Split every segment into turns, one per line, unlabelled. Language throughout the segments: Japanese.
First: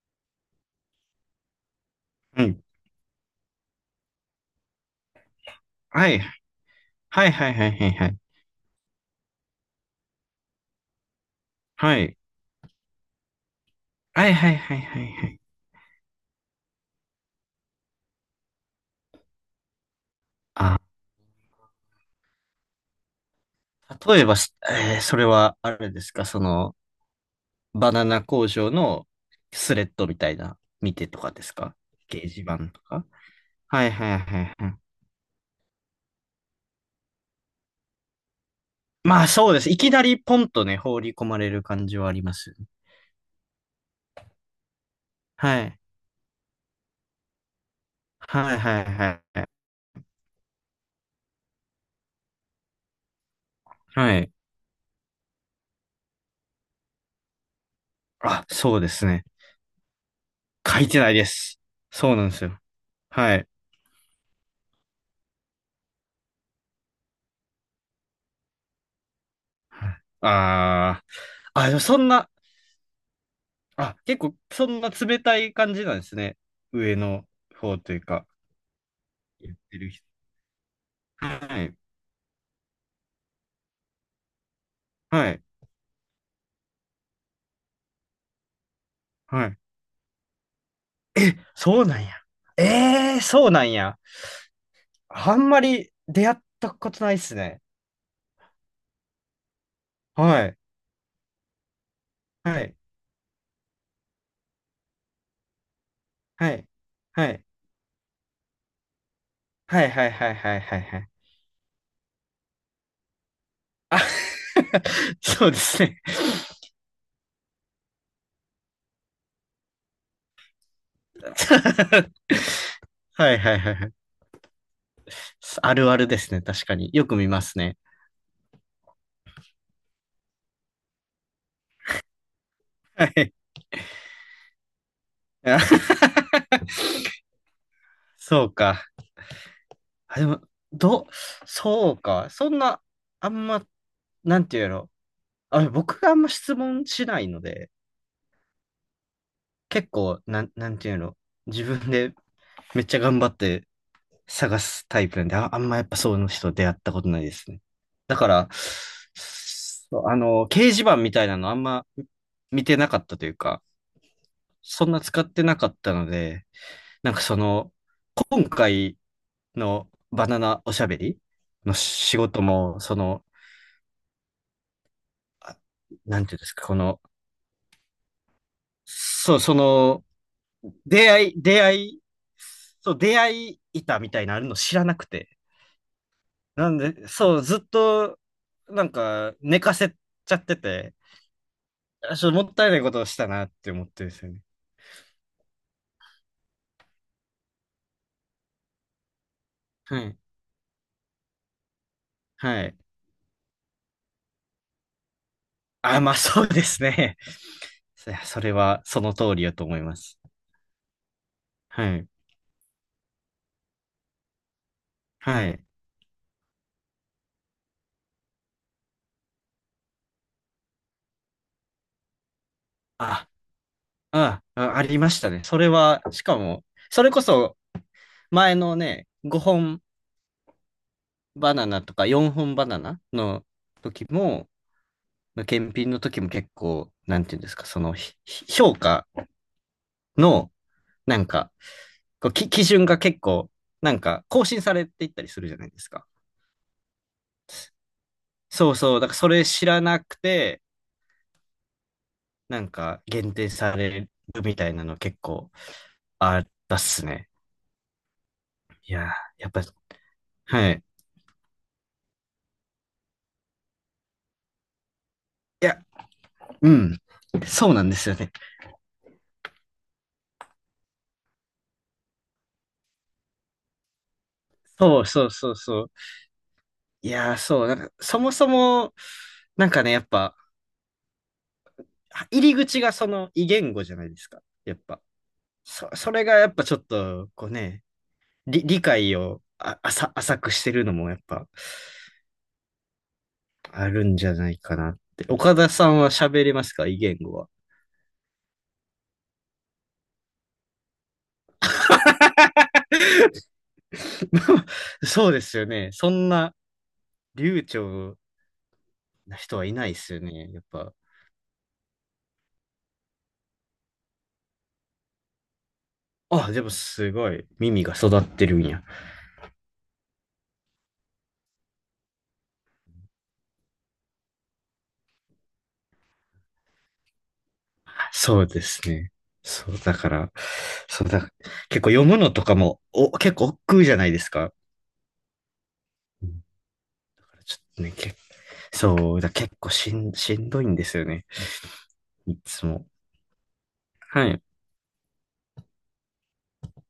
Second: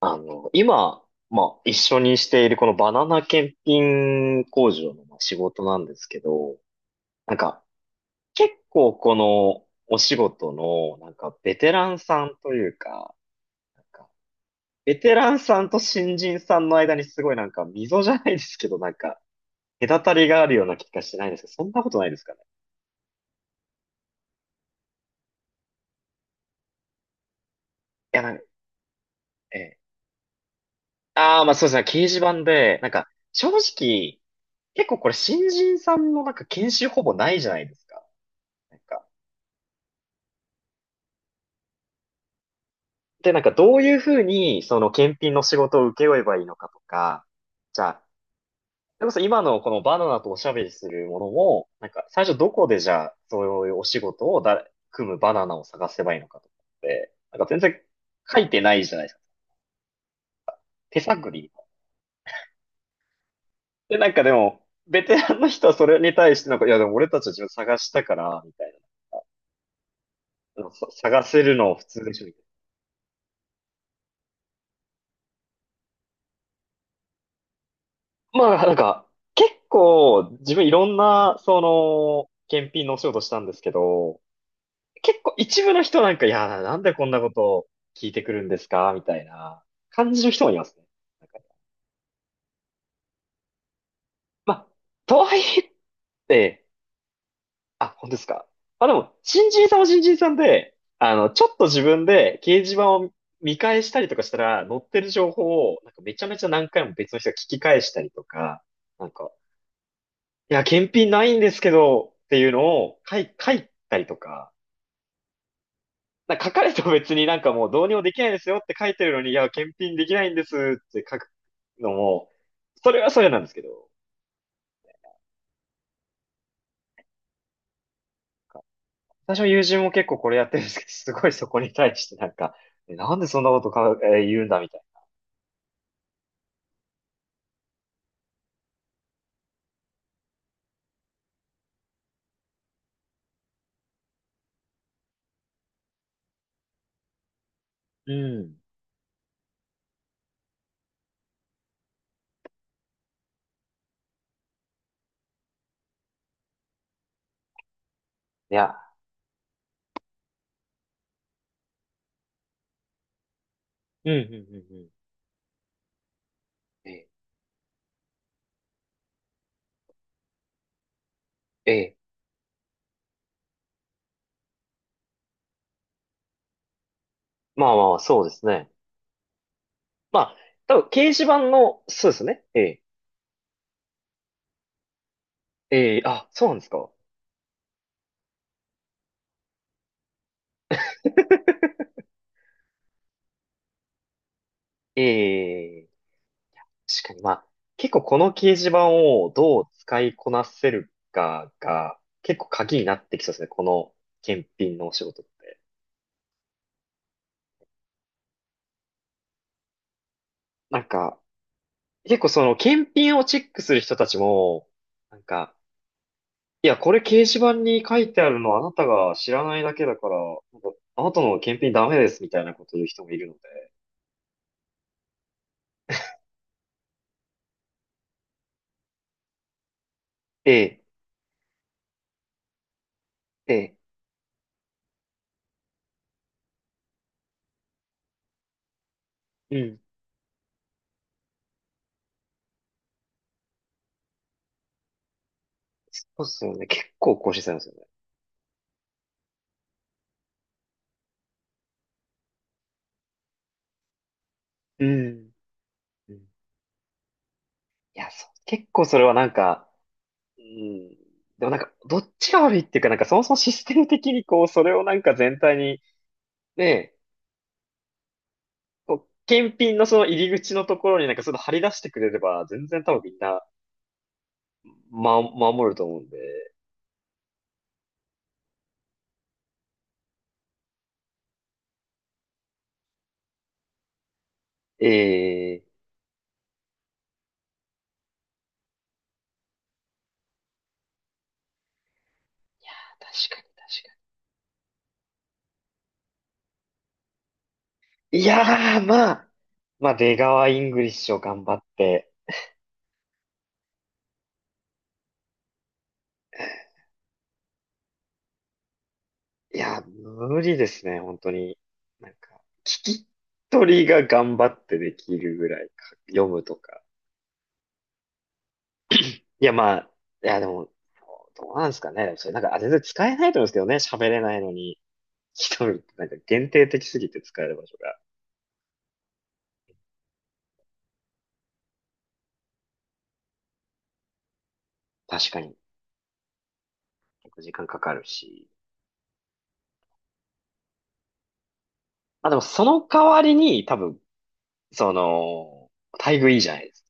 あの、今、一緒にし
は
ている
い。
このバナナ検品工場の仕事なんです
は
け
い。
ど、
はい
なん
はい
か、
はいはいはい。
結構このお仕事の、ベテラ
は
ン
い。
さんというか、なんか、
はいはいはい
ベ
はい
テ
は
ラン
い。
さんと新人さんの間にすごい溝じゃないですけど、隔たりがあるような
あ、
気がしてないんですけど、そんなことないですかね。
例えばし、えーそれはあれですか、その、バナ
いや、
ナ
なんか、
工場の
え
ス
え。
レッドみたいな、見てとか
あ
で
あ、ま
す
あそうです
か？
ね、掲示
掲示
板
板
で、
とか。
正
はいは
直、
いはいはい。
結構これ新人さんの研修ほぼないじゃないですか。なんか
まあそうです。いきなりポンとね、放り込まれる感じはありますよね。
で、なんかどういうふうに、その検品の仕
はい。
事を請け負えばいいのかとか、じゃあ、
はいはい
それこ
は
そ
い
今
はい。
のこのバナナとおしゃべりするものも、なんか最初どこでじゃあ、そういうお仕
は
事
い。
をだ、組むバナナを探せばいいのかとかって、なんか全然書
あ、
いてな
そう
い
で
じゃない
す
ですか。
ね。書いて
手
ないで
探り。
す。そうなんですよ。はい。
で、なんかでも、ベテランの人はそれに対してなんか、いやでも俺たちは自分探したから、みたい
はい
な。
あー。
探せる
あ、
の
でも
普
そ
通
ん
でしょ、
な、
みたい
あ、結構そんな冷たい感じなんですね。上の方というか、
な。結
言ってる人。
構自分いろん
は
な、そ
い、
の、検品のお仕事したんですけど、結
は
構
い、
一部の人なんか、いやー、なんでこんなことを聞いてくるんですかみたい
はい。
な感じの人もいますね。なんか
そうなんや。ええー、そうなんや。
まあ、とは
あ
い
ん
え
ま
っ
り出会っ
て、
たことないっすね。
あ、本当ですか。まあでも、新人さんは新人さん
はい、
で、あの、ちょっと自分で掲
は
示
い、
板を見返したりとかしたら、載ってる情報を、なんかめちゃめちゃ
はい、
何回も別の人
は
が
い、
聞き返したりとか、なんか、
はい、はい、はい、
い
はい、
や、
はい
検
はい。
品ないんですけど、っていうのを書いた
あ、
りとか、
そうですね。
書かれても別になんかもうどうにもできないですよって書いてるのに、いや、検品できないんですって書くのも、それはそれ
はい、
なんで
は
す
い、
けど、
はい。はい、あるあるですね。確かに。よく見ますね。
私の友人も結構これやってるんですけど、すごいそこに対してなんか、
は
なんで
い。
そんなことか、ー言うんだみたい
あ、 そうか。あ、でも、ど、そうか。そんな、あんま、なんていうの。あ、僕があんま質問しないので、
な
結構、なんていうの。自分でめっちゃ頑張って探すタイプなんで、あ、あんまやっぱそういう人出会ったことないですね。だから、
いや、
そうあの、掲示板みたいなのあんま見てなかったというか、
うん、うん、うん、う
そ
ん。
んな使ってなかったので、
ええ、
なんかその、今回のバナナおしゃべり
え
の
え、
仕事も、その、あ、なんていうんですか、この、
まあまあまあ、そうですね。
そう、その、
まあ、多分掲示板
出
の、
会い、
そうですね。ええ、
そう、出会い板みたいなのあるの知らなくて。
ええ、あ、そうなんです
なん
か。
で、そう、ずっと、なんか、寝かせちゃってて、あ、ちょっともったいないことをしたなって思ってるんですよね。
ええ、確かに、まあ、結構この掲示板をどう
は
使い
い。
こなせるかが、結構
はい。
鍵になってきそうですね、この検品のお仕事って。
あ、まあそうですね。それは、その通りやと思います。
なんか、
はい。
結構その検品をチェックする人たちも、なん
は
か、
い。
いや、これ掲示板に書いてあるのあなたが知らないだけだから、なんかあなたの検品ダメですみたいなこと言う人もいる
あ、
ので。
あ、ありましたね。それは、しかも、それこそ、前のね、5本
ええ、
バナナとか4本バナナの
ええ、
時も、検品の時も結構、なんていうんですか、その評価
うん。
の、なんか、こうき基準が結構、なんか更新されていったりするじゃないです
そ
か。
うっすよね。結構更新されますよね。
そうそう、だからそれ知らなくて、なんか限定されるみたい
う
なの結
ん。
構
うん。
あったっすね。
いや、そう。結構
い
それ
や
はなん
ー、やっぱ、
か、う
はい。
ん。でもなんか、どっちが悪いっていうか、なんかそもそもシステム的にこう、それをなんか全体
いや、
に、
う
ね、
ん。そうなんですよね。
こう、検品のその入り口のところになんかその張り出してくれれば、全然多分みんな、
そう
ま、
そうそう
守る
そ
と
う。
思うんで。
いやー、そう、なんか、そもそも、なんかね、やっぱ、入り口がその異言語じゃないですか。やっぱ。
ええ、
そ、それがやっぱちょっと、こうね、理解を浅くしてるのもやっぱ
確かに、確
あ
か
るんじゃないかなって。岡田さんは喋れますか異言語は？
に。いやー、まあ、出川イングリッシュを頑張って。
そうですよね。そんな流暢な人
い
はい
や、
ないですよ
無
ね。
理
やっ
です
ぱ。
ね、本当に。なんか、一人が頑張ってできるぐらいか、読む
あ、
と
でも
か。
すごい耳が育ってるんや。
いや、まあ、いや、でも、どうなんですかね。それなんか、全然使えないと思うんですけどね。喋れないのに、一人ってなんか限定的すぎて使える場所が。
そうですね。そう、だから、そうだ、結構読むのとかも、お、結構億劫じゃないですか。
確かに、結構時
ちょっ
間か
とね、
かるし。
そう、だ結構しんどいんですよね。
まあで
い
も、そ
つ
の
も。
代わりに、多分、
はい。
その、待遇いいじゃないですか。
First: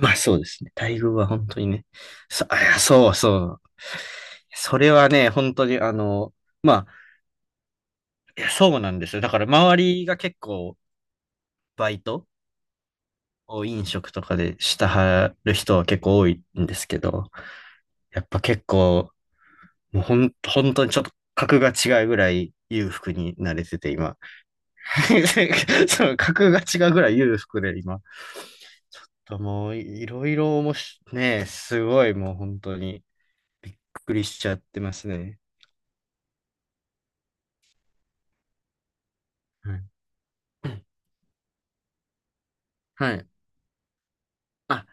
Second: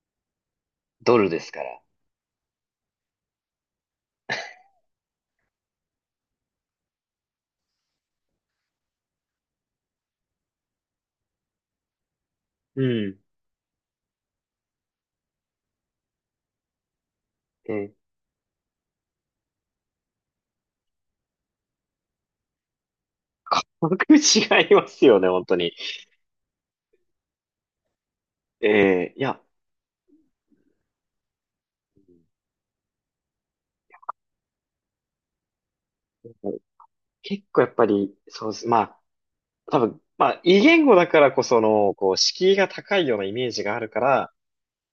まあそうですね。待遇
ド
は
ルで
本
す
当
か
に
ら。
ね。そ、あ、いや、そうそう。それはね、本当にあの、まあ、いや、そうなんですよ。だから周りが結構バイト
うん。
を飲食とかでしたはる人は結構多いんですけど、
で、
やっぱ結構、もうほん、本当にちょっと格が違うぐらい裕福にな
価
れてて
格
今。
違いますよね、本当に。
そう、格が違うぐらい裕福で今。
えー、い
と
や、
もうい、ろいろおもし、ねえ、すごい、もう本当に、びっくりしちゃってますね。
結構やっぱり、そうです。まあ、
は
多分、まあ、異
い。
言語だからこその、こう、敷居が高い
は
ような
い。
イメージがあるから、
あ、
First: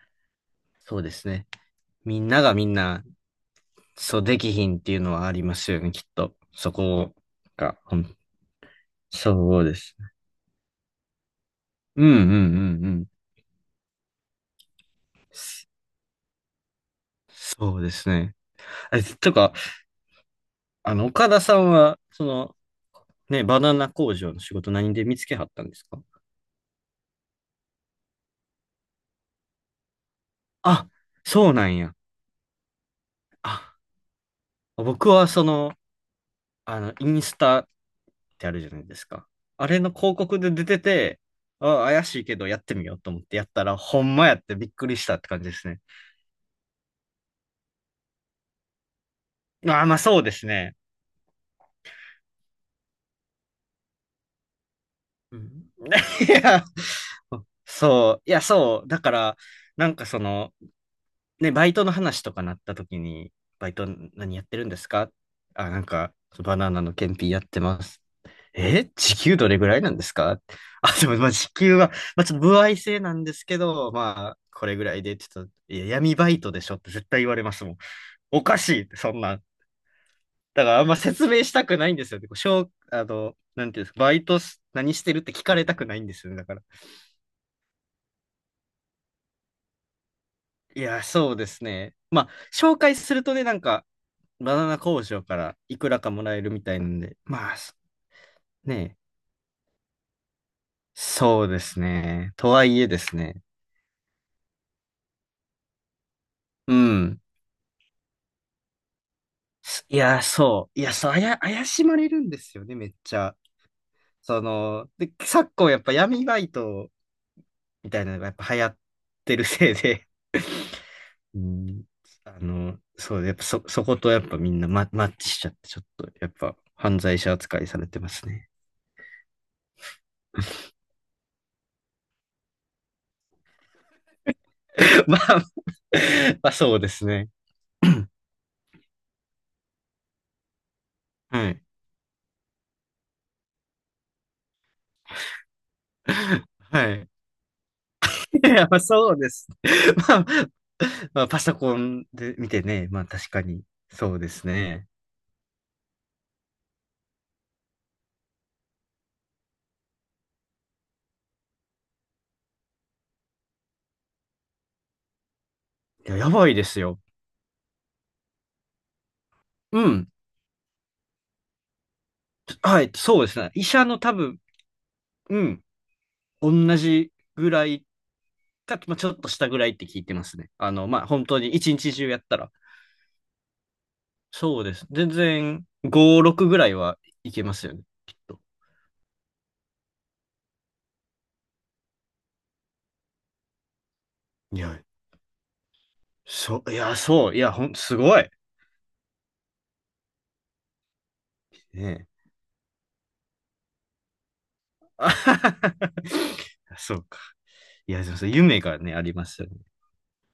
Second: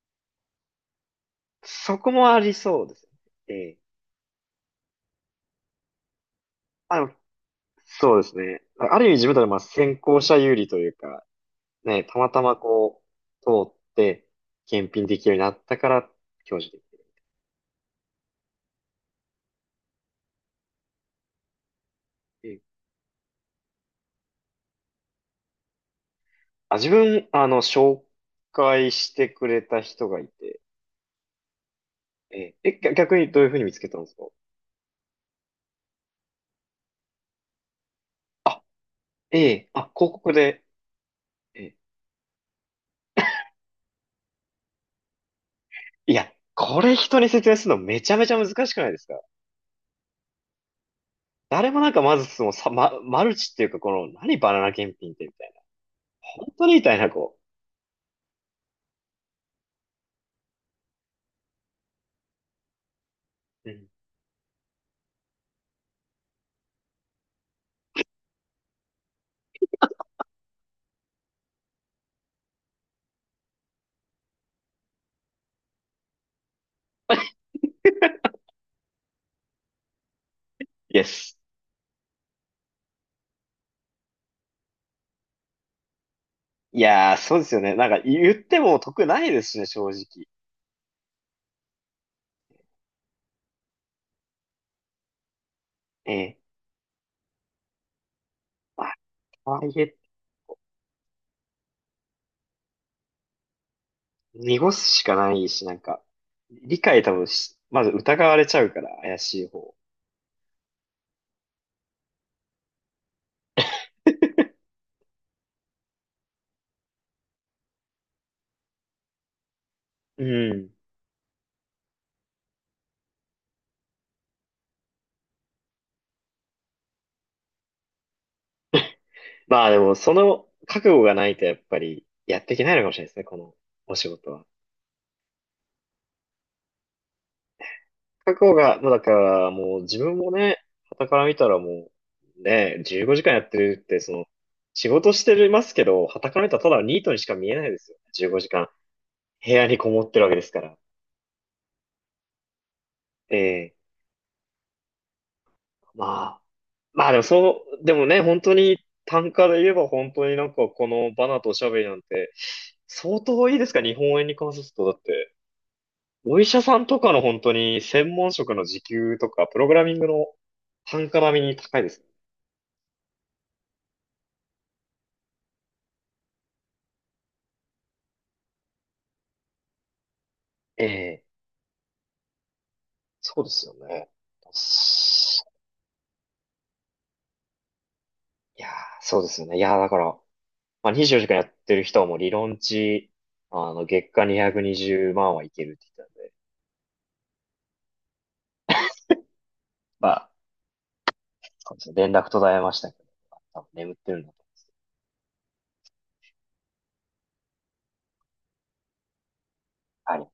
そうですね。
そこ
みん
もあ
な
り
がみん
そうで
な、
すね。ええ。
そうできひんっていうのはありますよね、きっと。そ
あ
こ
の、
が、ほん
そうですね。ある意味自分たちはまあ
そうです。
先行者有利というか、
う
ね、
んうん
た
う
またま
んう
こ
ん。
う、通って、検品できるようになったから、享受できる。
そうですね。え、とか、あの、岡田さんは、その、
ええ。
ね、バナナ工場の仕事何で見つけはったんですか？
あ、自分、あの、紹介してくれた人がいて、
あ、そうなんや。
ええ、え、逆にどういうふう
あ、
に見つけたんですか。
僕はその、あの、インスタってある
あ、
じゃないですか。
え
あ
え、
れ
あ、
の
広
広
告
告で
で、
出てて、
ええ。
あ、怪しいけどやってみようと思ってやったら、ほんまやってびっくりしたって感じですね。
いや、これ人に説明するのめちゃめちゃ難しくないですか？
あー、まあそうですね。
誰もなんかまずそのさ、ま、マルチっていうかこの何バナナ検品ってみ
う
た
ん。
いな。
い
本
や、
当にみたいなこう。
そう、いや、そう、だから、なんかその、ね、バイトの話とかなった時に、
う
バイト
ん。
何やってるんですか？あ、なんか、バナナの検品やってます。え、時給どれぐらいなんですか？ あ、でも、まあ、時給は、まあ、ちょっと歩合制なんですけど、まあ、これぐらいで、ちょっと、いや、闇バイトでしょって絶対言われますもん。おかしいって、そんなん。だから、あんま
で
説
す。
明したくないんですよね。こうしょう、あの、なんていうんですか、バイトし何してるって聞かれたくないんですよね。だから。
いやー、そうですよね。なんか言っても得ないですしね、正直。
いや、そうですね。まあ、紹介するとね、なんか、バナナ工場からいくらか
え
もら
え。
えるみたいなんで、まあ、そ
まあ、
ね、
とはいえ、
そうですね。とはいえですね。
濁すしかないし、なんか、
う
理解多
ん。
分し、まず疑われちゃうから、怪しい方。
いや、そう。いや、そう、あや、怪しまれるんですよね、めっちゃ。その、で、昨今やっぱ闇バイトみたいなのがやっぱ流行ってるせいで、
うん。
うん、あの、そう、やっぱそ、そことやっぱみんなマッチしちゃって、ちょっとやっぱ犯罪者扱いされてますね。
まあでも、その 覚悟がないと、やっぱり、やっていけないのかもしれないですね、このお仕事は。
まあ、まあそうですね。
覚悟が、まあだからもう自分もね、傍から 見た
は
ら
い。
もう、ね、15時間やってるって、その、仕事してますけど、傍から見たらただの
は
ニー
い。
トにしか見えないですよね。15
い
時
や、
間
まあそうです。
部屋にこも っ
ま
てる
あ、
わけですから。
まあパソコンで見てね、まあ確かに、
ええ。
そうですね。
まあ。まあでもそう、でもね、本当に単価で言えば本当になんかこのバナとおしゃべりなんて相当いいですか、日本円に換算すると。だって、
いや、や
お医
ばい
者
で
さ
す
んと
よ。
かの本当に専門職の時給とか、プログ
う
ラミング
ん。
の単価並みに高いです。
はい、そうですね。医者の多分、うん、同じぐらいか、まあ、ちょっと下ぐらいって聞いてますね。あの、まあ、
ええ、
本当に一日中やったら。
そうですよね。
そうです。全然、5、6ぐらいはいけますよね。きっと。
いやー、そうですよね。いやー、だから、まあ、24時間やってる人はもう理論値、あの、月間
い
220
や、
万はいけるって言ってたんで、
そう、いや、そう、いや、ほん、すごい。
ま、そうで
ね
すね、連
え。
絡途絶えましたけど、多分眠ってるんだと。
あははは、はそうか。いや、そうそう、夢がね、ありますよね。
はい。